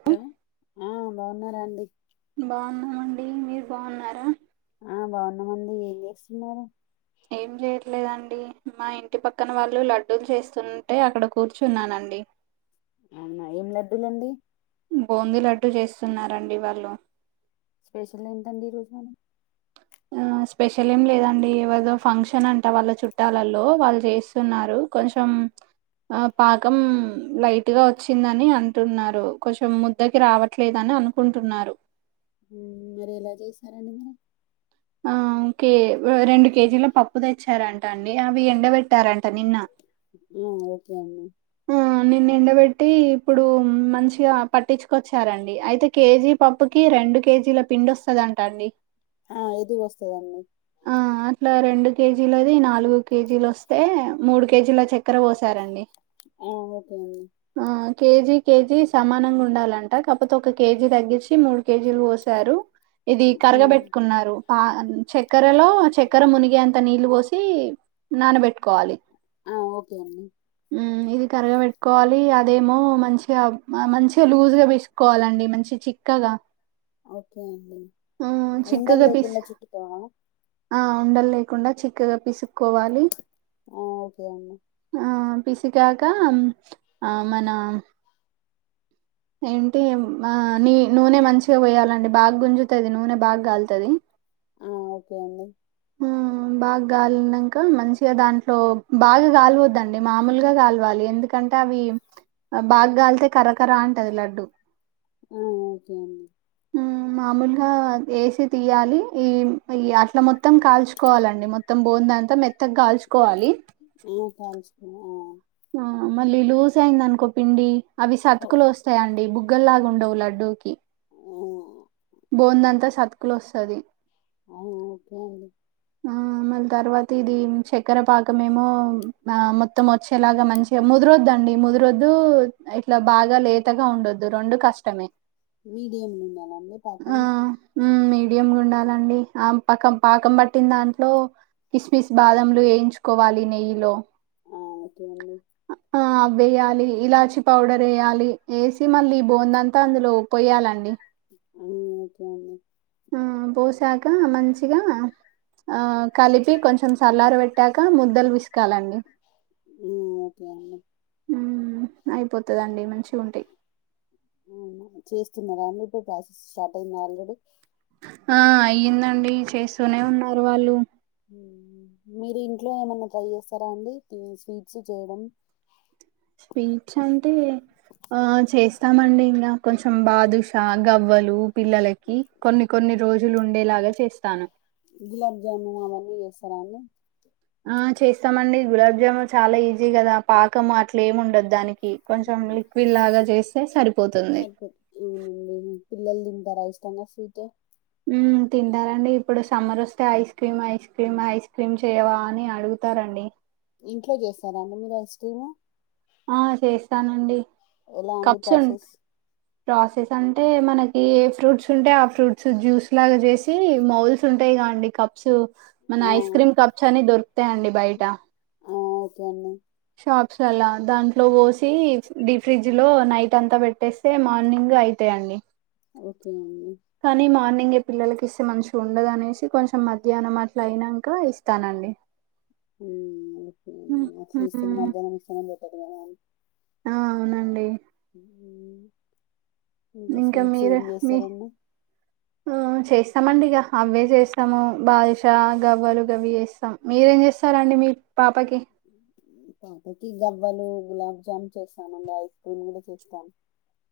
Hello ఆ బాగున్నారా అండి బాగున్నామండి మీరు బావున్నారా ఆ బాగున్న మండి ఏం చేస్తున్నారు ఏం జెయట్లేదండి మా ఇంటి పక్కన వాళ్ళు లడ్డూలు చేస్తుంటే అక్కడ కూర్చున్నానండి అవునా ఏం లడులండి బోందీ లడ్డు జేస్తున్నరు వాళ్ళు స్పెషల్ ఏంటి అండి ఈరోజు మరి ఉ ఆ స్పెషల్ ఏం లేదండిఎవరిదో ఫంక్షన్ అంట వాళ్ళ చుట్టాలలో వాళ్ళు చేస్తున్నారు కొంచెం ఆ పాకం లైట్గా వచ్చిందని అంటున్నారు కొంచెం ముద్దగ రావట్లేదని అనుకుంటున్నారు మీరు ఎలా చేశారని ఆ ఓకే రెండు కేజీల పప్పు తెచ్చారంట అండి అవి ఎండ పెట్టారంటా నిన్న నొ ఓకే అమ్మ నిన్ను ఎండబెట్టి ఇప్పుడు మంచిగా పట్టించ్చుకొచ్చారండి అయితే కేజీ పప్పుకి రెండు కేజీల పిండొస్తదంటండి ఆ ఎదిగొస్తదండి ఇట్లా రెండు కేజీలది నాలుగు కేజీలొస్తే మూడు కేజీల చక్కెర పోసారండి ఆ ఓకే అండి ఆ కేజీ కేజీ సమానంగుండాలంట కాపోతే ఒక కేజీ తగ్గిచ్చి మూడు కేజీలు పోసారు ఇది మ్మ్. కరగబెట్ నారు పా చక్కెరలో చక్కెర మునిగే అంత నీళ్లు పోసి నానబెట్టుకోవాలి ఆ ఓకే అండి మ్ ఇది కరగ పెట్టుకోవాలి అదేమో మంచిగా మంచిగా లూజుగా పిసుక్కోవాలండి మంచి చిక్కగా ఓకే అండి ఆ చిక్కగా ఉండల్లేకుండ పీస్ చుట్టుకోనా ఆ ఉండల్లేకుండా చిక్కగా పిసు క్కోవాలి ఆ ఓకే అండి ఆ పిసికాక ఆ మన ఏంటి ఆ నీ నూనె మంచిగా పోయాలండి బాగ్ గుంజు తది నూనె బాగ్గాల్తది ఆ ఓకే అండి మ్ బా గ్గాలినంక మంచిగా దాంట్లో బాగా గాలువద్దండి మామూలుగా కాల్వాలి ఎందుకంటే అవి బాగ్గాలితే కరకర అంటది లడ్డు ఉ ఓకే అండి మ్ మామూలు అ ఏసి తియ్యాలి ఈ అట్లా మొత్తం కాల్చుకోవాలండి మొత్తం బోందంతా మెత్తగా కాల్చుకోవాలి [inaudible] కాల్చుకున్నా ఆ మళ్ళీ లూస్ అయ్యిందనుకో పిండి అవి ఆ ఓ- సతుకులు వస్తాయండి బు గల్లాగుండవు లడ్డూకి ఆ బోందంతా సతుకులొస్ తది ఆ ఓకే అండి ఆ మళీ తర్వాత ఇది చక్కెర పాకమేమో ఆ మొత్తం చ్చే లాగా మంచిగా ముదురొద్దు అండి ముదురొద్దు ఇట్లా బాగా లేతగా ఉండొద్దు రెండు కష్టమే మీడియం ఉండాలండి పాకం ఆ మీడియం గుండాలండి ఆ పకం పాకం పట్టిన్ దాంట్లో కిస్మిస్ బాదంలు ఏయించుకోవాలి నెయ్యి లో ఆ ఓకేనండి ఆ అవ్వెయాలి ఇలాచి పౌడర్ ఎయ్యాలి ఏసి మళ్ళీ బోందంతా అందులో పొయ్యాలండి అ ఓకే అండి ఆ పోసాక మంచిగా ఆ కలిపి కొంచెం సల్లారు పెట్టాక ముద్దలు పిసుకాలండి మ్ ఓకే అండి మ్ అయిపోతదండి మంచిగుంటయి మ్ చేస్తున్నరా అండి ఇప్పుడు ప్రాసెస్ స్టార్ట్ అయిందా ఆల్రెడీ ఆ అయ్యిందండి చేస్తూనే ఉన్నారు వాళ్ళు మీరు ఇంట్లో ఏమైనా ట్రై చేస్తారా అండి స్వీట్స్ చేయడం స్వీట్స్ అంటే ఆ చేస్తామండి ఇంకా కొంచెం బాదుషా గవ్వలు పిల్లలకి కొన్ని కొన్ని రోజులు ఉండేలాగా చేస్తాను గులాబ్ జాము అవన్నీ చేస్తారండి ఆ చేస్తామండి గులాబ్ జామ్ చాలా ఈజీ కదా పాకము అట్లే ఏమి ఉండదు దానికి కొంచెం లిక్విడ్ లాగా చేస్తే సరిపోతుంది సరిపోద్ది. అవునండి. పిల్లలు తింటారా ఇష్టంగా స్వీట్ తింటారండి ఇప్పుడు సమ్మర్ వస్తే ice cream ice cream ice cream చేయవా అని అడుగుతారండి ఇంట్లో చేస్తారా అండి మీరు ఐస్ క్రీము ఆ చేస్తానండి ఎలా అండి కప్స్ ఉం ప్రాసెస్? ప్రసెస్ అ అంటే మనకి ఏ ఫ్రూట్స్ ఉంటాయి ఆ ఫ్రూట్స్ జ్యూస్ లాగా చేసి మౌల్స్ ఉంటాయి కా అండి కప్స్ మన ఆ! ఐస్ క్రీమ్ కప్స్ అని దొరుకుతాయిండి బయట ఓకే అండి కప్స్ అలా దాంట్లో పోసి డీ ఫ్రిజ్లో లో నైట్ అంతా పెట్టేస్తే మార్నింగ్ అయితాయండి ఓకే అండి ఇంకా పిల్లలకి ఇస్తే మంచిగా ఉండదునేసి కొంచెం మధ్యాహ్నం అట్లా అయినాక ఇస్తానండి హ్మ్, అట్లీస్తేనే హ్మ్. మధ్యానం ఇస్తానే బెటర్ కదండీ ఆ అవునండి ఇంకా స్వీట్స్ మీరు ఏం మీ చేస్తారండి? ఆ చేస్త చమండిగా అవే చేస్తాము బాదుషా గవ్వలు గవి చేస్తాము మీరేం చేస్తారండి మీ పాపకి పాపకి గవ్వలు గులాబ్ జామ్ చేస్తామండి ఐస్ క్రీమ్ కూడా చేస్తాం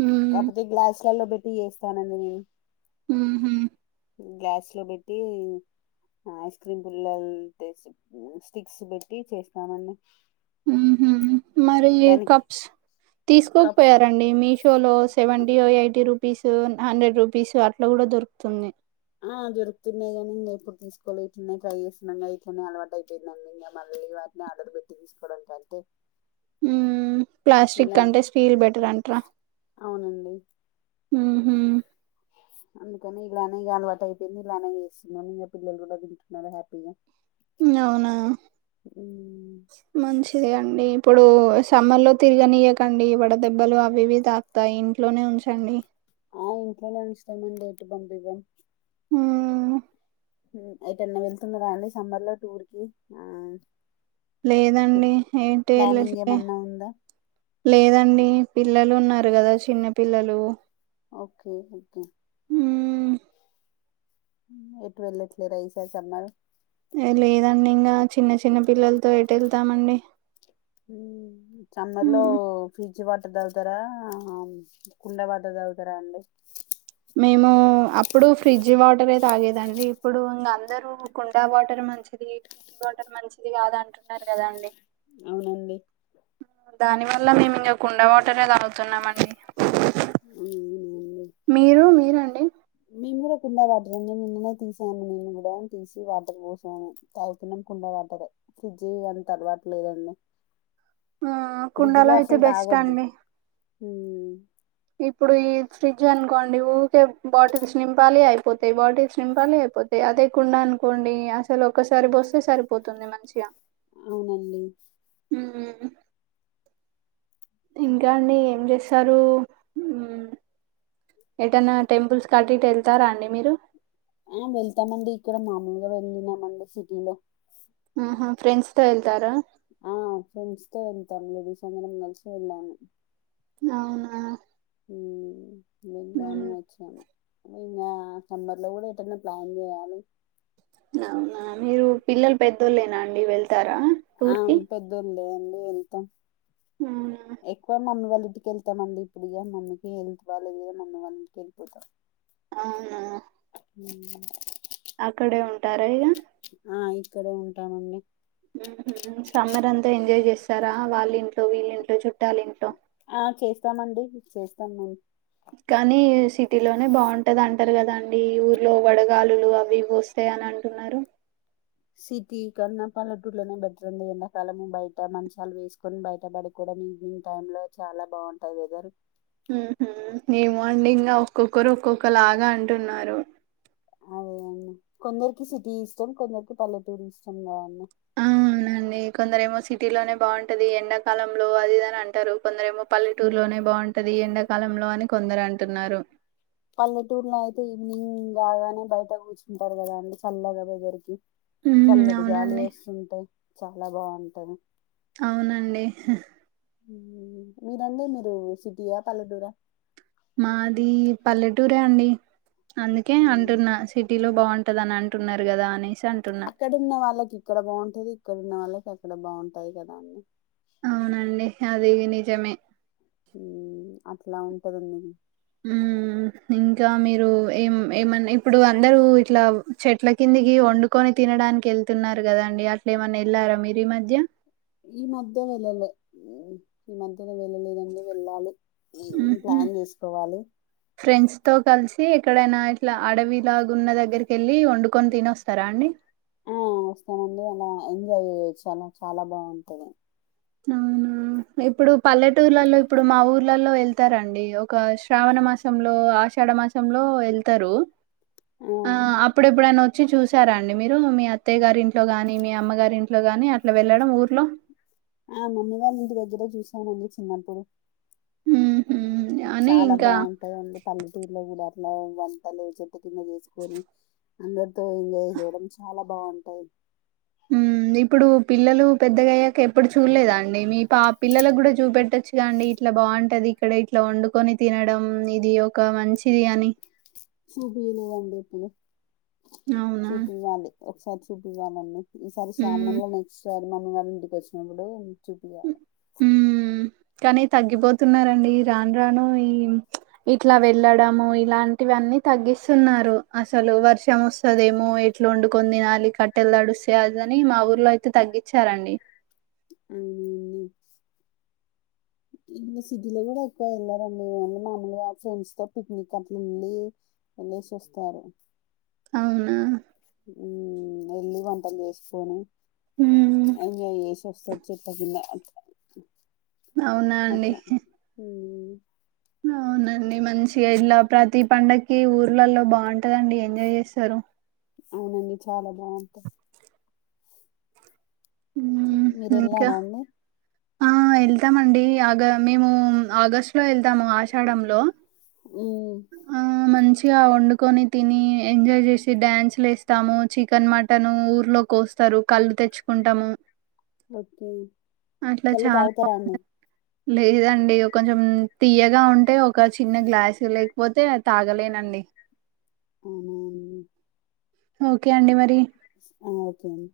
మ్మ్, కాకపోతే గ్లాస్ కల్లో పెట్టి చేస్తానండి నేను ఓహో గ్లాస్లో పెట్టి ఐస్ క్రీమ్ పుల్లలు స్టిక్స్ పెట్టి చేసు సామాన్యం మరి దానికి కప్స్ కప్స్ తీసుకోకపోయారండి మీషోలో సెవెంటీ ఎయిటీ రూ రపీసు హండ్రెడ్ రూపీసు అట్లా కూడా దొరుకుతుంది ఆ జరుగుతున్నాయి గానీ ఇంకా ఇప్పుడు తీసుకోవి ఇట్లనే ట్రై చేసిన ఇట్లనే అలవాటు అయిపోయిందండి ఇంకా మళ్ళీ వాటిని ఆర్డర్ పెట్టి తీసుకోవడానికింటే ప్లాస్టిక్ ఇలానే అంటే స్టీల్ బెటర్ అంటరా అవునండి హ హ అందుకని ఇలానే అలవాటు అయిపోయింది ఇలానే చేస్తున్నా ఇంకా పిల్లలు కూడా తింటున్నారు హ్యాపీగా అవునా ఉమ్, మంచిది అండి అ ఇప్పుడు సమ్మర్ లో తిరగనియకండి వడ దెబ్బలు అవి ఇవి తాకుతాయి ఇంట్లోనే ఉంచండి ఆ ఇంట్లోనే ఉంచతామండి ఎటు పంపివ్వం ఆ ఏటన్న వెళ్తున్నారా అండి సమ్మర్ లో టూర్ కి లేదండి ప్లా- ఏంటిట్ ప్లానింగ్ వెళ్లట్లే ఏమన్నా ఉందా లేదండి పిల్లలు ఉన్నారు కదా చిన్న పిల్లలు ఓకే ఓకే మ్మ్ ఎటు వెళ్ళట్లేదా ఈ సారి సమ్మర్ లేదండి ఇంకా చిన్న చిన్న పిల్లలతో ఎట వెళ్తామండి హ సమ్మర్ లో ఫ్రిజ్ వాటర్ తాగుతారా కుండ వాటర్ తాగుతారా అండి మేము అప్పుడు ఫ్రిడ్జ్ వాటరే తాగేదండి ఇప్పుడు ఇంకా అందరూ కుండా వాటర్ మంచిది ఫ్రిడ్జ్ వాటర్ మంచిది కాదు అంటున్నారు కదాండి అవునండి దాని వల్ల మేము ఇంగా కుండ వాటరే తాగుతున్నామండి ఉహు మీరు మీరు అండి మేము కూడా కుండా వాటర్ అండి నిన్ననే తీసాం నేను కూడా తీసి వాటర్ పోసాను తాగుతున్నాం కుండ వాటరే ఫ్రిడ్జి ఇ అంతలవాట్లేదండి ఆ కుండాల అయితే బెస్ట్ అండి ఉం ఇప్పుడు ఈ ఫ్రిడ్జ్ అనుకోండి ఊరికే బాటిల్స్ నింపాలి అయిపోతాయి బాటిల్స్ నింపాలి అయిపోతాయి అదే కుండ అనుకోండి అసలు ఒక్కసారి పోస్తే సరిపోతుంది మంచిగా అవునండి ఉం ఇంకా అండి ఏం చేసి స్తారు ఎటన్న టెంపుల్స్ కట్ ఇటు వెళ్తారా అండి మీరు ఆ వెళ్తామండి ఇక్కడ మామూలుగా వెళ్ళినామండి సిటీలో ఆహా ఫ్రెండ్స్ తో వెల్తారా ఆ ఫ్రెండ్స్ తో వెల్తాన్ ఫ్రెండ్స్ అందరం కలిసి వెళ్ళాము అవునా ఉం వెళ్ళాను ఉమ్, వచ్చాను ఇంగా సమ్మర్లో కూడ ఎటన్న ప్లాన్ చెయాలి అవునా మీరు పిల్లలు పెద్దోళ్లేనా వెల్త్ తారా టూర్కి లే అండి వెళ్తాం ఎక్కువ మమ్మి వాళ్లు ఇంటికెళ్తామండి ఇప్పుడు ఇగా మమ్మీకి హెల్త్ బాలేదుగా మమ్మీ వాళ్ళ ఇంటికి వెళ్ళిపోతాం అవునా [inaudible] అక్కడే ఉంటారా ఇగ ఆ ఇక్కడే ఉంటామండి ఉహు సమ్మర్ అంతా ఎంజాయ్ చేస్తారా వాళ్ళింట్లో వీళ్ళింట్లో చుట్టాల ఇంట్లో ఆ చేస్తామండి చేస్తాం మ కానీ సిటీలోనే బాగుంటది అంటారు కదాండి ఊర్లో వడగాలులు అవి ఇవి వస్తాయని అంటున్నారు సిటీ కన్నా పల్లెటూట్లనే బెటర్ అండీ. ఎండాకాలము బయట మంచాలు వేసుకొని బయట పడుకోవడం ఈవినింగ్ టైం లో చాలా బాగుంటది వెదర్ ఉహు ఏమో అండి ఇంకా ఒక్కొక్కరు ఒక్కొక్క లాగా అంటున్నారు అదే అండి కొందరికి సిటీ ఇష్టం కొందరికి పల్లెటూరు ఇష్టం కదండి ఆ అవునండి కొందరు ఏమో సిటీలోనే బాగుంటది ఎండాకాలంలో అదిది అని అంటారు కొందరు ఏమో పల్లెటూరులోనే బాగుంటది ఎండాకాలంలో అని కొందరు అంటున్నారు పల్లెటూర్ లో అయితే ఈవినింగ్ కాగానే బయట కూర్చుంటారు కదా అండి చల్లగా వెదర్ కి ఉమ్ చల్లటి గాలి అవునండి వస్తుంటాయి చాలా బాగుంటది అవునండి మీరండి మీరు సిటీయా పల్లెటూరా మాది పల్లెటూరే అండి అందుకే ఉమ్, అంటున్నా సిటీ లో బాగుం పదంటున్నారు కదా అనిసి అక్కడ ఉన్న వాళ్ళకి ఇక్కడ బాగుంటది అక్కడ ఉన్న వాళ్ళకి అక్కడ బాగుంటాయి కదా అని అవునండి అది నిజమే హ్మ్ అట్లా ఉంటది [inaudible] హ్మ్ ఇంకా మీరు ఏం ఏమన్నా ఇప్పుడు అందరూ ఇట్లా చెట్ల కిందికి వండుకొని తినడానికి వెళ్తున్నారు కదా అండి అట్లే ఏమైనా ఎల్లారా ఈ మధ్య ఈ మధ్య వెళ్ళలే ఈ మధ్య వెళ్ళలేదండి వెళ్ళాలి ఈ ఉహు ప్లాన్ వేసుకోవాలి ఫ్రెండ్స్ తో కలిసి ఎక్కడైనా ఇట్లా అడవిలాగు ఉన్న దగ్గరికి వెళ్ళి వండుకొని తిని వస్తారా అండి ఆ వస్తానండి అలా ఎంజాయ్ చేయచ్చు ఆలా చాలా బాగుంటది అవునా ఇప్పుడు పల్లెటూర్లలో ఇప్పుడు మా ఊర్లలో వెళ్తారండి ఒక శ్రావణ మాసంలో ఆషాఢ మాసంలో వెళ్తారు ఆ అప్పుడ ఎప్పుడు న వచ్చి చూసారారండి మీరు మీ అ అత్తయ గారింట్లో గా మీ అమ్మగారి ఇంట్లో లో గాని అట్లా వెళ్ళడం ఊర్లో ఆ మమ్మీ వాళ్ళు ఇంటి దగ్గర చూసామండి చిన్నప్పుడు హ్మ్ చాలా బాగుంటాదండి పల్లెటూరులో కూడా [inaudible] పొద్దున్న చేసుకొని అందరితో ఎంజాయ్ చేయడం చాలా బాగుంటాయి హ్మ్ ఇప్పుడు పిల్లలు పెద్దగాయ్యాక ఎప్పుడు చూడలేదా అండి మీ పా పిల్లలకు కూడా చూపెట్టచ్చుగా అండి ఇట్లా బాగుంటది ఇక్కడ ఇట్లా వండుకొని తినడం ఇది ఒక మంచిది అని చూపియ్యలేదండీ ఎప్పుడు అవునా? చూపివ్వాలి ఒకసారి చూపివ్వాలి అండి ఈసారి హ్మ్. శ్రావణంలో నెక్స్ట్ మా మమ్మీ వాళ్ళ ఇంటికి వచ్చినప్పుడు చూపియాలి హ్మ్. కానీ తగ్గిపోతున్నారండి రాను రాను ఈ ఇట్లా వెళ్ళడము ఇలాంటివి అన్నీ తగ్గిస్తున్నారు అసలు వర్షం వస్తుదేమో ఎట్లా వండుకొని తినాలి కట్టెలు తడుస్తే అదని మా ఊర్లో అయితే తగ్గించారండి హ్మ్ ఇ సిటీలో కూడా ఎక్కువ వెళ్లారండి మమీ మామలుగా ఫ్రెండ్స్ తో పిక్నిక్ అట్లా వెళ్ళి వెళ్ళసి వస్తారు అవునా హ్మ్ వెళ్ళి వంటలు చేసుకొని హ్మ్. ఎంజాయ్ చేసి ఓస్త చెప్పకున్న అవునా అండి అ అవునండి మంచిగా ఇలా ప్రతి పండక్కి ఊర్లలో బాగుంటదండి ఎంజాయ్ చేస్తారు అవునండి చాలా బాగుంటా మ్మ్ మీరు ఇంకా వెళ్ళారా అండి ఆ వెళ్తామండి ఆగ మేము ఆగస్టు లో వెళ్తాము ఆషాఢంలో మ్మ్ గా వండుకొని తిని ఎంజాయ్ చేసి డ్యాన్స్లు ఏస్తాము చికెన్ మటన్ ఊర్లో కోస్తారు కళ్ళు తెచ్చుకు కుంటము ఓకే కల్లు చాలా తాగుతరా అండి లేదండి కొంచెం తీయ్యగా ఉంటే ఒక చిన్న గ్లాస్ లేకపోతే తాగలేనండి అవును ఓకే అండి మరి ఓకే అండి